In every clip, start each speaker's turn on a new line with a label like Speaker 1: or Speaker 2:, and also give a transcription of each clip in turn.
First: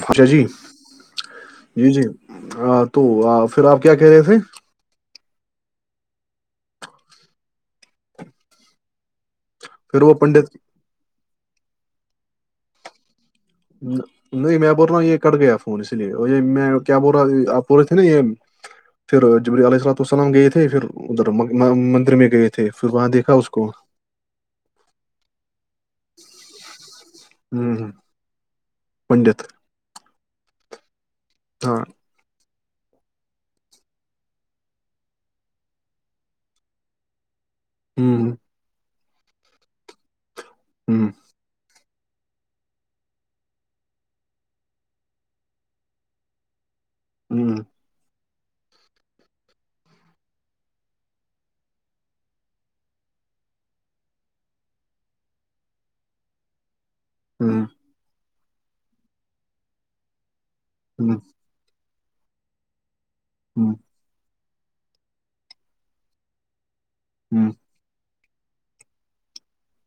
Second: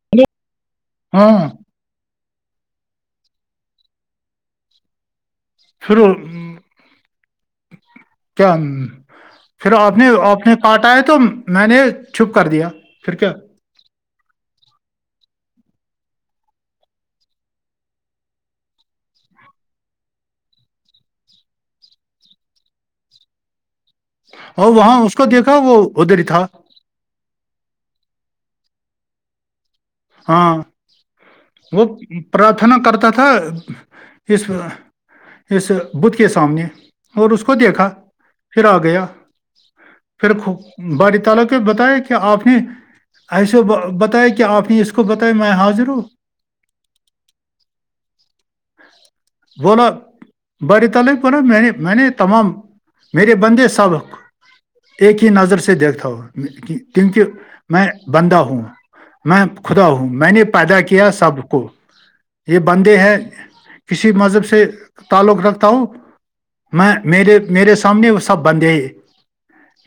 Speaker 1: اوھا جی
Speaker 2: ہاں
Speaker 1: جی جی تو پھر آپ کیا کہہ رہے تھے
Speaker 2: شرو [unintelligible] کیا پھر آپ نے
Speaker 1: وہ
Speaker 2: اپ نے
Speaker 1: پنڈت
Speaker 2: کاٹ آئے تو میں نے چھپ کر دیا پھر کیا
Speaker 1: ہ [unintelligible] نہیں میں بول رہا یہ کٹ گیا فون اس لیے اور یہ میں کیا بول رہا آپ بول رہے تھے نا یہ پھر جبریی علیہ اللاات والسلام گئے تھے پھر ادھر مندر میں گئے تھے پھر وہاں دیکھا اس کو
Speaker 2: اور وہاں اس کو دیکھا وہ ادھر تھا
Speaker 1: ہ ہ پنڈت
Speaker 2: ہاں
Speaker 1: ہاں
Speaker 2: وہ پرارھنا کرتا تھا اس اس بھ کے سامنے اور اس کو دیکھا
Speaker 1: ہوں،
Speaker 2: پھر آ گیا پھر
Speaker 1: ہوں،
Speaker 2: باڑی تعالق بتایا کہ آپ نے ایسے بتایا کہ آپ نے اس کو بتائی میں حاضر ہوں
Speaker 1: ہوں
Speaker 2: وہ نا بڑی تل پا میں نے میں نے تمام میرے بندے سبق ایک ہی نظر سے دیکھتا ہووں کیونکہ
Speaker 1: ہوں،
Speaker 2: میں بندہ ہوں میں خدا ہوں میں نے پیدا کیا
Speaker 1: ہوں،
Speaker 2: سب کو یہ بندے ہیں
Speaker 1: ہوں
Speaker 2: کسی مذہب سے تعلق رکھتا ہوں میں میرے
Speaker 1: ہوں،
Speaker 2: میرے سامنے وہ سب بندے ہیں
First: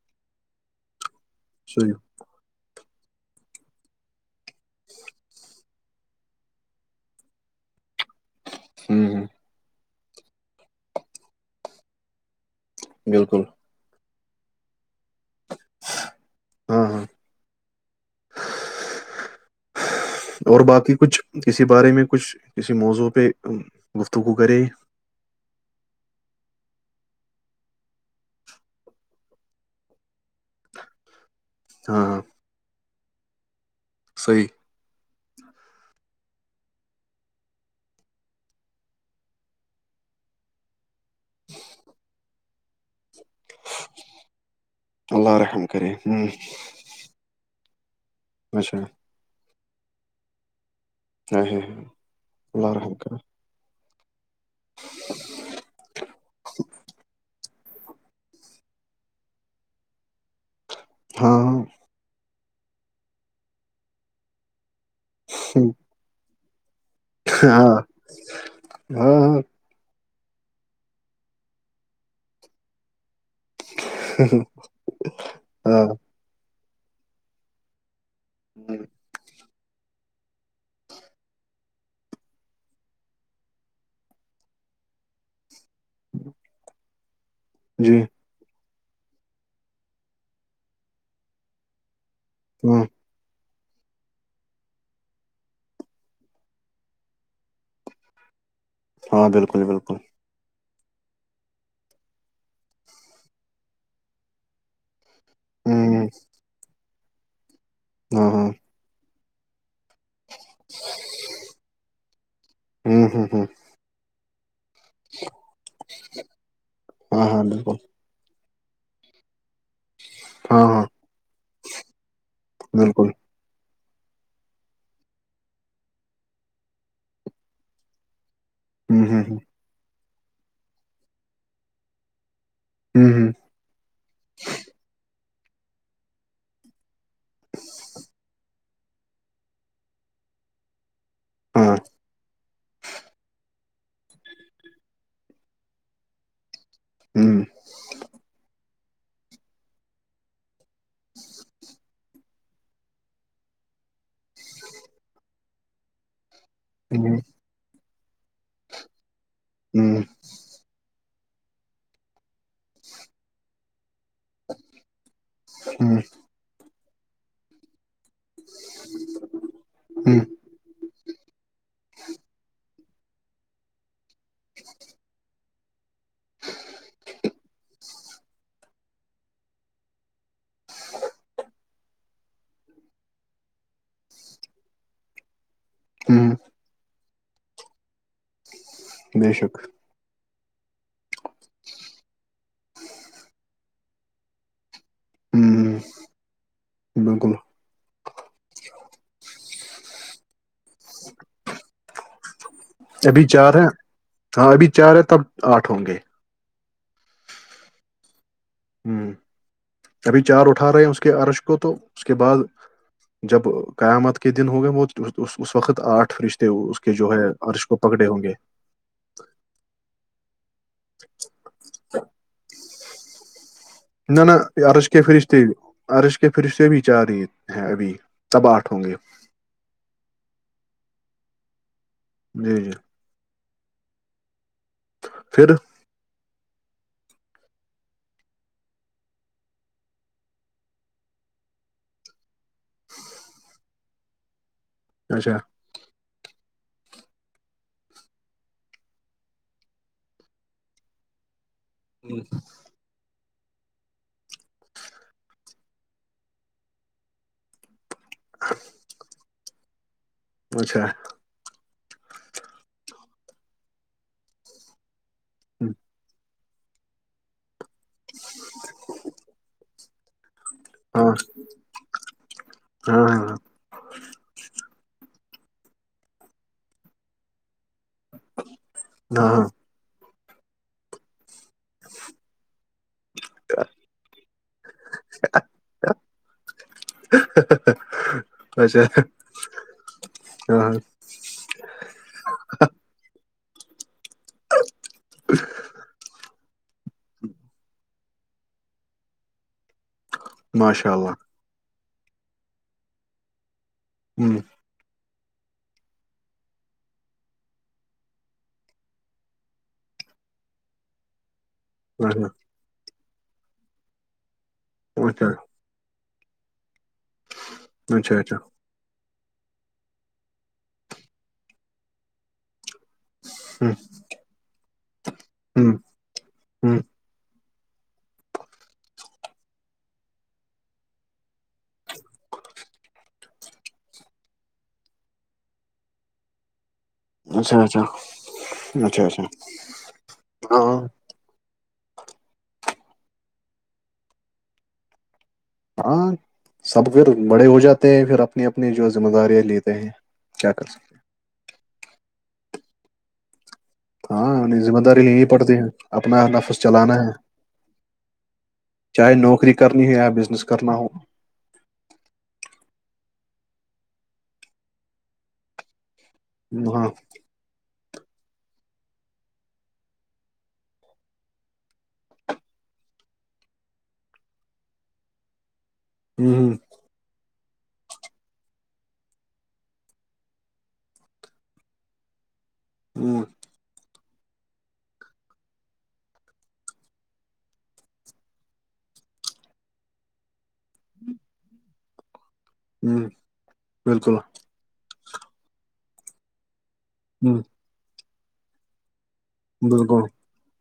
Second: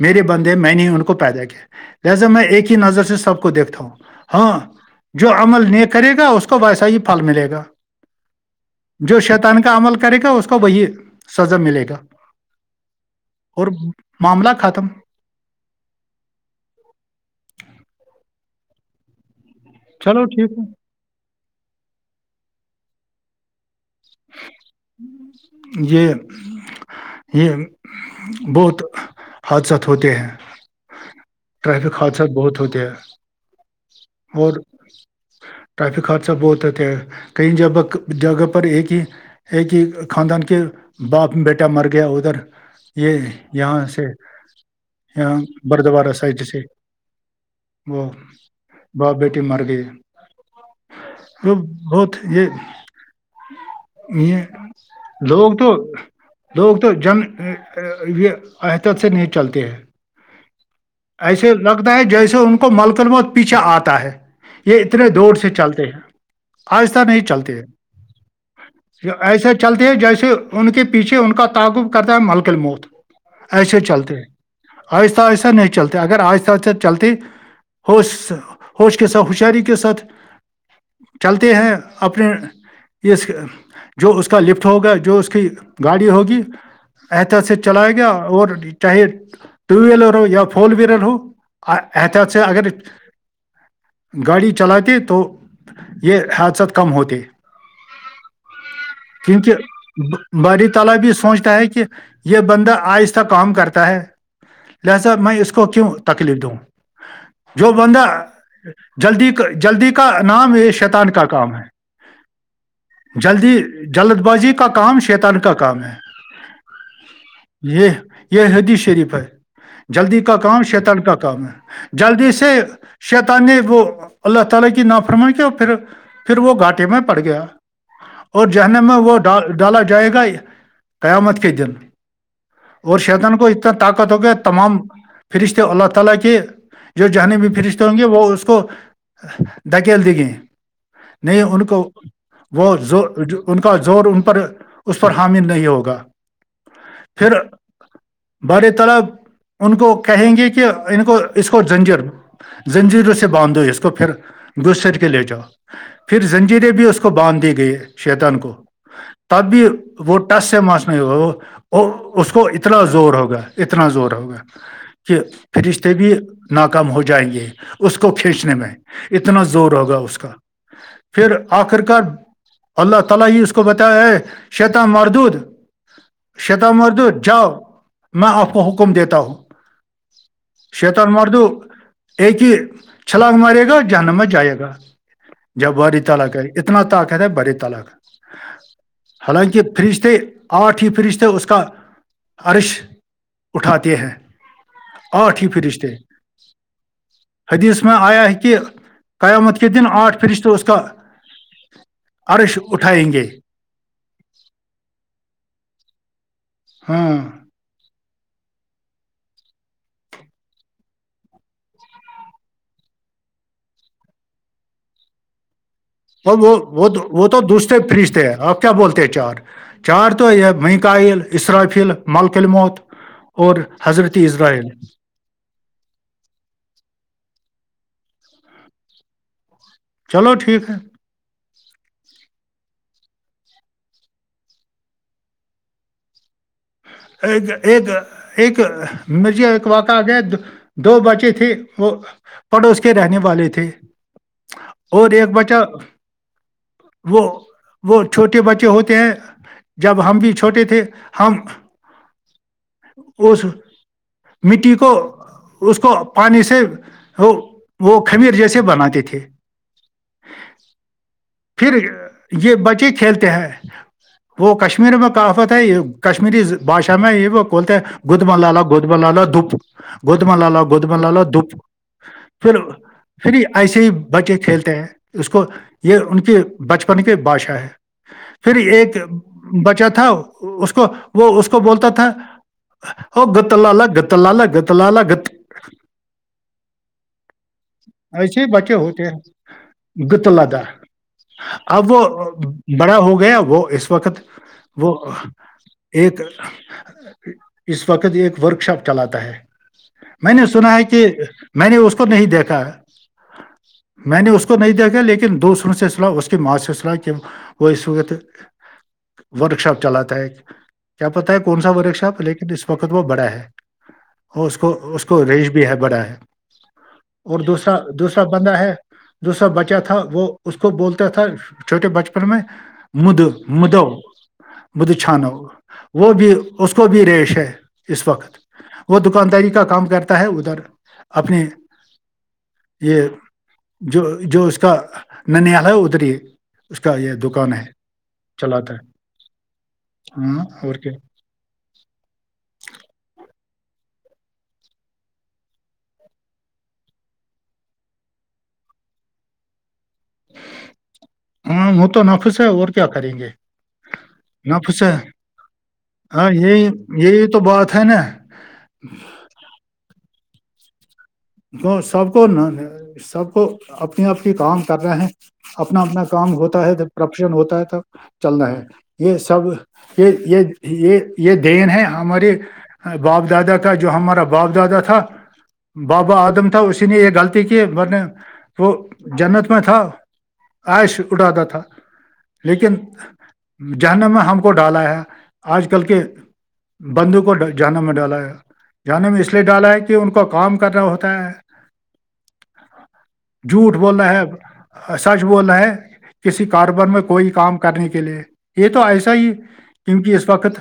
Speaker 2: میرے بندے میں نے ان کو پیدا
Speaker 1: صحیح
Speaker 2: کیا جیسے میں ایک ہی نظر سے سب کو دیکھتا ہوں ہاں
Speaker 1: ج [inaudible]
Speaker 2: جو عمل نہیں کرے گا اس کو ویسا ہی پھل ملے گا جو
Speaker 1: ہ
Speaker 2: شیطان کا عمل کرے گا اس کو وہی سزا ملے گا
Speaker 1: بالکل
Speaker 2: اور معاملہ ختم
Speaker 1: ہاں ہاں
Speaker 2: چلو ٹھیک
Speaker 1: اور
Speaker 2: ہے
Speaker 1: باقی کچھ کسی بارے میں کچھ کسی موضوع پہ گفتگو کرے
Speaker 2: یہ [unintelligible] یہ بہت حادثات ہوتے ہیں ٹریفک
Speaker 1: ہاں ہاں
Speaker 2: حادثات بہت ہوتے ہیں
Speaker 1: صحیح
Speaker 2: اور ٹریفک حادثہ بہتتا ہے کئی جگہ جگہ پر ایک ہی ایک کہ خاندان کے باپ بیٹا مر گیا ادھر یہ یہاں سے
Speaker 1: اللہ
Speaker 2: یہاں
Speaker 1: رحم کرے
Speaker 2: بردوارہ سے
Speaker 1: ہ
Speaker 2: ج سے وہ
Speaker 1: اچھا
Speaker 2: باپ بیٹی مر گئی
Speaker 1: ہے
Speaker 2: وہ
Speaker 1: ہے ہے
Speaker 2: بہت یہ
Speaker 1: اللہ رحم کرے
Speaker 2: یہ لوگ تو لوگ تو جن یہ احتت سے نہیں چلتے ہے
Speaker 1: ہاں
Speaker 2: ایسے لگتا ہے جیسے ان کو ملکن میںہت پیچھا آتا ہے یہ اتنے دور سے چلتے ہیں آستستک نہیں چلتی
Speaker 1: ہاں ہاں
Speaker 2: ایسا چلتے ہیں جیسے ان کے پیچھے ان کا تعقب کرتا ہے ملکل موت ایسے چلتے ہیں آہستہ آہستہ نہیں
Speaker 1: ہاں
Speaker 2: چلتے اگر آہستہ آہستہ چلتے ہوش
Speaker 1: ہاں،
Speaker 2: ہوش کے ساتھ ہوشیاری کے ساتھ چلتے ہیں اپنے اس جو اس کا لفٹ ہوگا جو اس کی گاڑی ہوگی احتط سے چلائے
Speaker 1: جی
Speaker 2: گیا اور چاہے ٹو ویلر ہو یا فور ویلر ہو احتیاط سے اگر
Speaker 1: ہاں
Speaker 2: گاڑی چلاتی تو یہ حادثات کم ہوتے
Speaker 1: ہاں بالکل بالکل
Speaker 2: کیونکہ بڑی تعالی بھی سوچتا ہے کہ یہ بندہ آہستہ کام کرتا ہے لہذا میں اس کو کیوں
Speaker 1: ہوں
Speaker 2: تکلیف دوں جو بندہ
Speaker 1: ہاں ہاں
Speaker 2: جلدی کا جلدی کا نام یہ شیتان کا کام ہے
Speaker 1: ہوں ہوں ہوں
Speaker 2: جلدی جلد بازی کا کام شیتان کا کام ہے
Speaker 1: ہاں ہاں بالکل
Speaker 2: یہ حدی شریف ہے جلدی کا
Speaker 1: ہاں
Speaker 2: کام
Speaker 1: ہاں
Speaker 2: شیتان کا کام ہے جلدی سے
Speaker 1: بالکل
Speaker 2: شیت ت نہیں وہ اللہ تال کی نفرم کیا پھر پھر وہ گھاٹے میں پڑ گیا اور جہنم میں
Speaker 1: ہوں
Speaker 2: وہ
Speaker 1: ہوں ہوں
Speaker 2: ڈالا جائے گا قیامت کے دن اور
Speaker 1: ہوں ہوں
Speaker 2: شیتان کو اتنا طاقت ہوگیا تمام رشتے اللہ تعالی کے جو جان گے وہ اس کو [unintelligible] دھکیل دی گئی نہیں ان
Speaker 1: ہاں
Speaker 2: کو وہ ز ان کا زور ان پر اس پر حامل نہیں ہوگا پھر
Speaker 1: ہوں
Speaker 2: بار طلب ان کو کہیں گے کہ ان کو اس کو جنجر زنجیروں سے باندھو اس کو پھر گس کے لے جاؤ پھر زنجیرے بھی اس کو
Speaker 1: ہوں
Speaker 2: باندھ دی گئی ہے شیطان کو تب بھی
Speaker 1: ہوں
Speaker 2: وہ ٹس سے مس وہ اس کو اتنا زور ہوگا اتنا زور ہوگا کہ فرشست
Speaker 1: ہوں
Speaker 2: بھیی ن کم ہو جائیں گے اس کو کھینچنے میں اتنا زور ہوگا اس
Speaker 1: ہوں
Speaker 2: کا پھر آخرکار [unintelligible] اللہ تعالی ہی اس کو بتایا ہے شط مردو جاؤ میں آپ کو حکم دیتا ہوں شتان مار دو [unintelligible] ایک ہی چھلاگ مارے گا جہانا مت جائے گا جب بری
Speaker 1: ہوں
Speaker 2: تالق ہے اتنا طاقت ہے بری تالق
Speaker 1: بے شک
Speaker 2: حالانکہ فریج تھ آٹھ ہی فریج تھ اس کا عرش اٹھاتے ہیں ہ ٹھ
Speaker 1: ہوں
Speaker 2: پھرستےے
Speaker 1: [unintelligible]
Speaker 2: حدیث میں آیا ہے کہ قیامت کے دن آٹھ فرشت اس کا عرش اٹھائی
Speaker 1: ابھی چار ہے ہاں ابھی چار ہے تب آٹھ ہوں گے
Speaker 2: ہاں
Speaker 1: ہوں ابھی چار اٹھا رہے ہیں اس کے عرش کو تو اس کے بعد جب قیامت کے دن ہو گئے وہ اس وقت آٹھ
Speaker 2: اور
Speaker 1: رشتے
Speaker 2: وہ
Speaker 1: اس
Speaker 2: وہ
Speaker 1: کے
Speaker 2: تو-
Speaker 1: جو ہے
Speaker 2: وہ تو
Speaker 1: عرش کو
Speaker 2: دوسرے
Speaker 1: پکڑے ہوں
Speaker 2: فرشتے
Speaker 1: گے
Speaker 2: ہیں آپ بولتے ہیں چار چار تو وہیں کو اسرائل اسرافیل ملکل موت اور حضرتی اسرائیل
Speaker 1: فریشے عرض کے پھر اس سے بھی چار رہی ہیں ابھی تب آٹھ ہوں گے
Speaker 2: چلو ٹھیک ہے
Speaker 1: [inaudible] [unintelligible]
Speaker 2: ایک ایک ایک مھے ایک وقع گ دو بچے تھے وہ پڑوس کے رہنے والے تھے اور ایک
Speaker 1: اچھا
Speaker 2: بچہ وہ وہ چھوٹے بچے ہوتے ہیں جب ہم بھی چھوٹے تھے ہم
Speaker 1: [inaudible]
Speaker 2: [unintelligible] مٹی کو اس کو پانی سے وہ وہ خمیر جیسے بناتے تھے
Speaker 1: اچھا
Speaker 2: پھر یہ بچے کھیلتے ہیں وہ کشمیر میں آفت ہے یہ کشمیری بھشا میں یہ وہ بولتے ہیں گود م لالا گود مل لالا دپ گودما لا لاو گودما لا
Speaker 1: ہاں
Speaker 2: لا دپ پھر
Speaker 1: ہاں
Speaker 2: پھر
Speaker 1: ہاں
Speaker 2: یہ ایسے ہی بچے کھیلتے ہیں اس کو یہ ان کی بچپن کی بادشا ہے پھر ایک
Speaker 1: ہاں ہاں
Speaker 2: بچہ تھا اس کو وہ اس کو بولتا تھا ا گت لالا گت لالا گت لالا گت ایسے بچے
Speaker 1: اچھا
Speaker 2: ہوتے ہیں
Speaker 1: ہاں ہاں
Speaker 2: اب وہ بڑا ہو گیا وہ اس وقت وہ اس وقت ایک ورک شاپ چلاتا ہے میں نے سنا ہے
Speaker 1: ماشاء
Speaker 2: کہ
Speaker 1: اللہ
Speaker 2: میں نے اس کو نہیں دیکھا میں نے
Speaker 1: ہوں
Speaker 2: اس کو نہیں دیکھا لیکن دوسروں سے س اس کی ماسوس رہا کہ وہ اس وقت ورک شاپ چلاتا ہے ایک کیا پتا ہے کون سا وہ رکشا
Speaker 1: اچھا
Speaker 2: لیکن اس وقت وہ بڑا ہے اور اس کو اس کو رینج
Speaker 1: اچھا
Speaker 2: بھی ہے بڑا ہے اور دوسرا
Speaker 1: اچھا
Speaker 2: دوسرا
Speaker 1: اچھا
Speaker 2: بندہ ہے دو سا بچہ تھا وہ اس کو بولتا تھا چھوٹے بچپن میں مد
Speaker 1: ہوں
Speaker 2: مدو مد چانو
Speaker 1: ہوں
Speaker 2: وہ بھی اس
Speaker 1: ہوں
Speaker 2: کو بھی ریش ہے اس وقت وہ دکانداری کا کام کرتا ہے ادھر اپنے یہ جو جو اس کا ننیالہ ہے اتری ہے اس کا یہ دکان
Speaker 1: اچھا
Speaker 2: ہے
Speaker 1: اچھا
Speaker 2: چلاتا ہے
Speaker 1: اچھا اچھا
Speaker 2: ہاں اور کیا
Speaker 1: ہاں سب پھر بڑے ہو جاتے ہیں پھر اپنی اپنی جو ذمہ داریاں لیتے ہیں کیا کر
Speaker 2: ہاں وہ تو نافس ہے اور کیا کریں گے
Speaker 1: ہاں انیں ذمہ
Speaker 2: نفس ہے
Speaker 1: داری لینی پڑتی ہے اپنا
Speaker 2: ہاں
Speaker 1: نفس
Speaker 2: یہی
Speaker 1: چلانا ہے
Speaker 2: یہی تو بات ہے نا
Speaker 1: چاہے نوکری کرنی ہو یا بزنس کرنا ہو
Speaker 2: کو سب کو سب کو اپنی آ کے کام کر رہے ہیں اپنا اپنا کام ہوتا ہے
Speaker 1: ہاں
Speaker 2: تب پرپشن ہوتا ہے تب چل رہا ہے یہ سب یہ یہ یہ یہ دین ہے ہمارے باپ دادا کا جو ہمارا باپ دادا تھا بابا آدم
Speaker 1: ہ
Speaker 2: تھا اسی نے ایک غلطی کی ور نے وہ جنت میں تھا عائش اٹھاتا تھا لیکن
Speaker 1: ہ
Speaker 2: جانب میں ہم کو ڈالا ہے آج کل کے بندو کو جانے میں ڈالا ہے جانے میں اس لیے ڈالا ہے کہ ان کو کام کر رہنا ہوتا ہے
Speaker 1: ہ
Speaker 2: جھوٹ بول رہ
Speaker 1: بالکل
Speaker 2: ہے سچ بول رہے ہیں کسی کاروبار میں کوئی
Speaker 1: ہ
Speaker 2: کام کرنے کے لیے یہ تو ایسا ہی
Speaker 1: بالکل
Speaker 2: کیونکہ اس وقت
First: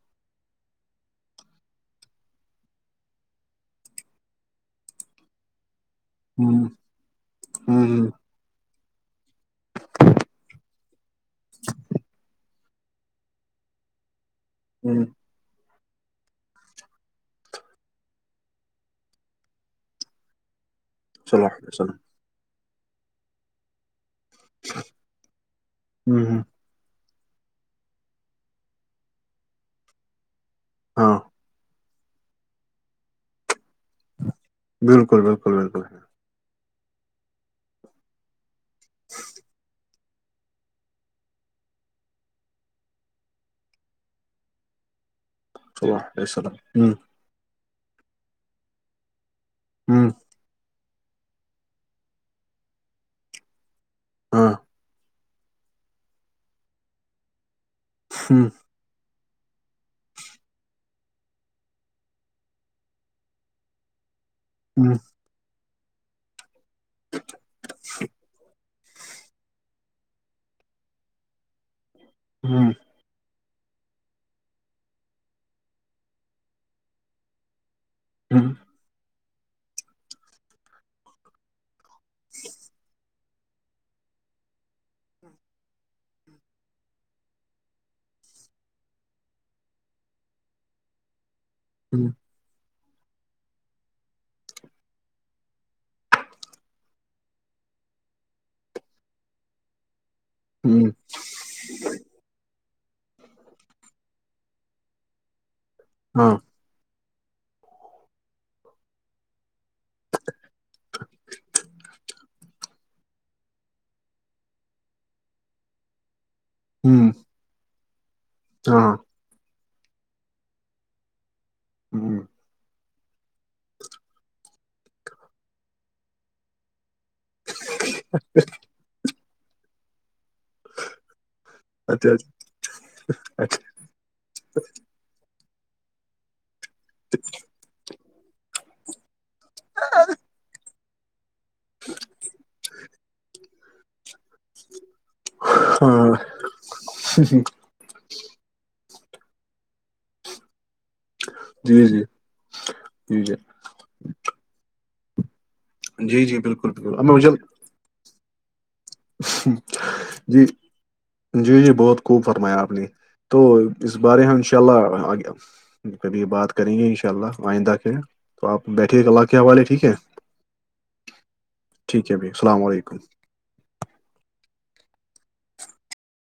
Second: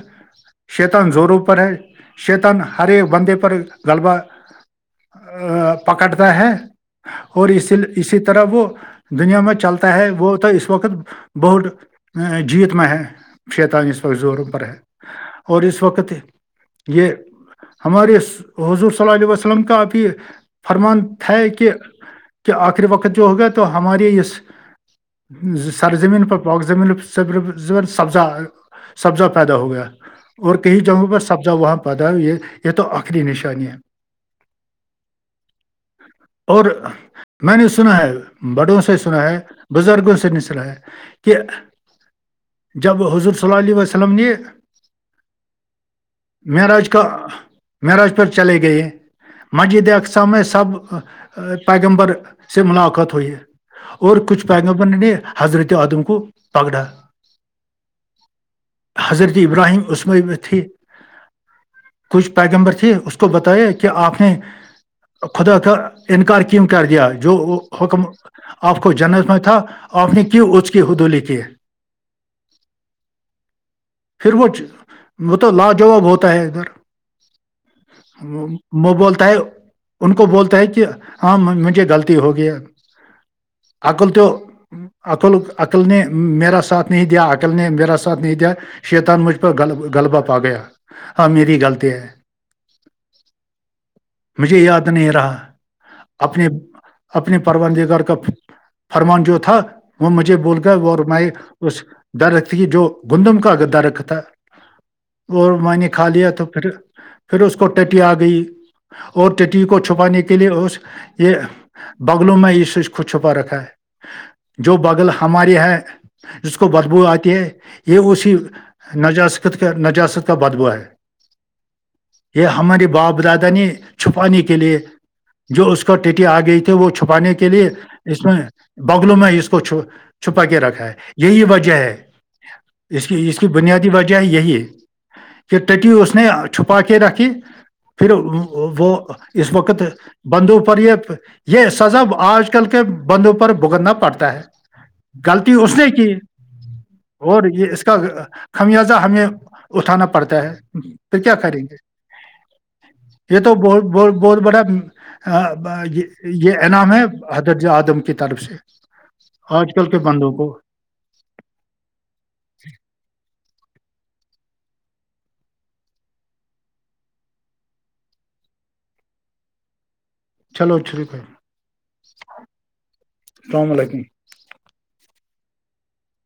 Speaker 2: شیتن زوروں پر ہے شیتن ہر ایک بندے پر غلبہ پکڑتا ہے
Speaker 1: ہ ہ
Speaker 2: اور اسی
Speaker 1: ہ
Speaker 2: اسی طرح طرح وہ دنیا میں چلتا ہے وہ تو اس وقت بہت جیت میں ہے شیتالیس وق زوروں پر ہے
Speaker 1: ہوں
Speaker 2: اور اس وقت یہ ہمارے حضور صل ال وس لم کاب فرمان ہے
Speaker 1: چلو
Speaker 2: کہ
Speaker 1: وسلم
Speaker 2: کہ آخری وقت جو ہوگا تو ہمارے یہ سر
Speaker 1: ہ
Speaker 2: زمین پر
Speaker 1: ہ
Speaker 2: پواک زمین پر س سبز سبزہ پیدا ہو گیا اور کئی جگہوں پر
Speaker 1: ہاں
Speaker 2: سبزا وہاں پد آؤ یہ یہ تو خری نشانی ہے
Speaker 1: بالکل بالکل بالکل
Speaker 2: اور میں نے سنا ہے بڑوں سے سنا ہے بزرگوں سے نہیں سنا ہے کہ جب حضور صلی اللہ علیہ وسلم نے
Speaker 1: صلی اللہ علیہ
Speaker 2: م
Speaker 1: وسلم
Speaker 2: راج
Speaker 1: ہ ہ
Speaker 2: کا میرج پر چلے گئے ماجد ا سا میں سب پیگمبر سے ملاقات ہوئی ہے اور کچھ
Speaker 1: ہاں
Speaker 2: پیغمبر نے حضرت عدم کو پگڑا
Speaker 1: ہوں
Speaker 2: حضرت ابراہیم عمئی میں تھی کچھ پیگمبر تھے اس کو بتایا کہ آپ نے
Speaker 1: ہوں
Speaker 2: خدا کا انکار کیوں کر دیا جو حکم آپ کو جنت میں تھا اپنی کی اچکے ہو دھلیے کے
Speaker 1: ہاں
Speaker 2: پھر وہ چ وہ تو لاجواب ہوتا ہے ادھر
Speaker 1: ہ ہ
Speaker 2: وہ بولتا ہے ان کو بولتا ہے کہ ہاں مجھے غلط ہو گیا اکل تو عقل عقل نے میرا ساتھ نہیں دیا عقل نے میرا ساتھ نہیں دیا شیتان مجھ پر گل گغلبہ پا گیا ہاں میری غط ہے مجھے یاد نہیں رہا اپنی اپنے پربانندگرار کا فرمان جو تھا وہ مجھے بول کر اور میں اس در رخت کی جو گندم کا گدا رت تھا اور منی کھا لیا
Speaker 1: ہاں
Speaker 2: تو پھر پھر اس کو ٹٹی آگ گئی اور ٹی کو چھپانے کے لیئے اس یہ بغلوں میں یہ سچ ک چھپا رکھا ہے جو بغل ہماری ہے جس کو بدبو آتی ہے یہ اسی
Speaker 1: تو
Speaker 2: نجست کا نجس کا بدبو ہے یہ ہماری باپ دادا نے چھپانے کے لیے جو اس کو ٹیٹی آ گئی تھی وہ چھپانے کے کے لیے اس میں بگلوں میں اس کو چو چھپا کے رکھا ہے یہی وجہ ہے
Speaker 1: اچھا اچھا
Speaker 2: اس کی اس کی بنیادی وجہ ہے یہی کہ ٹی اس نے چھپا کے رکھی پھر وہ اس وقت بندو پر یہ یہ سزب آج کل کے بندوں پر بھگتنا پڑتا ہے غلطی اس
Speaker 1: اچھا
Speaker 2: نے کی
Speaker 1: ہاں
Speaker 2: اور یہ اس کا خمیازہ ہمیں اٹھانا پڑتا ہے کیا کریں گے
Speaker 1: جی جی [unintelligible]
Speaker 2: یہ تو ب ب بہت بڑا ہاں یہ
Speaker 1: جی جی
Speaker 2: یہ
Speaker 1: بالکل
Speaker 2: انعام
Speaker 1: بالکل
Speaker 2: ہے
Speaker 1: اب میں مجھے
Speaker 2: حدرج ادم کی طرف سے آج کل کے بندوں
Speaker 1: جی
Speaker 2: کو
Speaker 1: جی جی بہت خوب فرمایا آپ نے تو اس بارے ہم ان شاء اللہ آ گیا کبھی بات کریں گے ان شاء اللہ آئندہ کے تو آپ بیٹھیے اللہ کے حوالے ٹھیک ہے
Speaker 2: چلو اچ شرییک
Speaker 1: ٹھیک ہے بھائی السلام علیکم
Speaker 2: السلام علیکم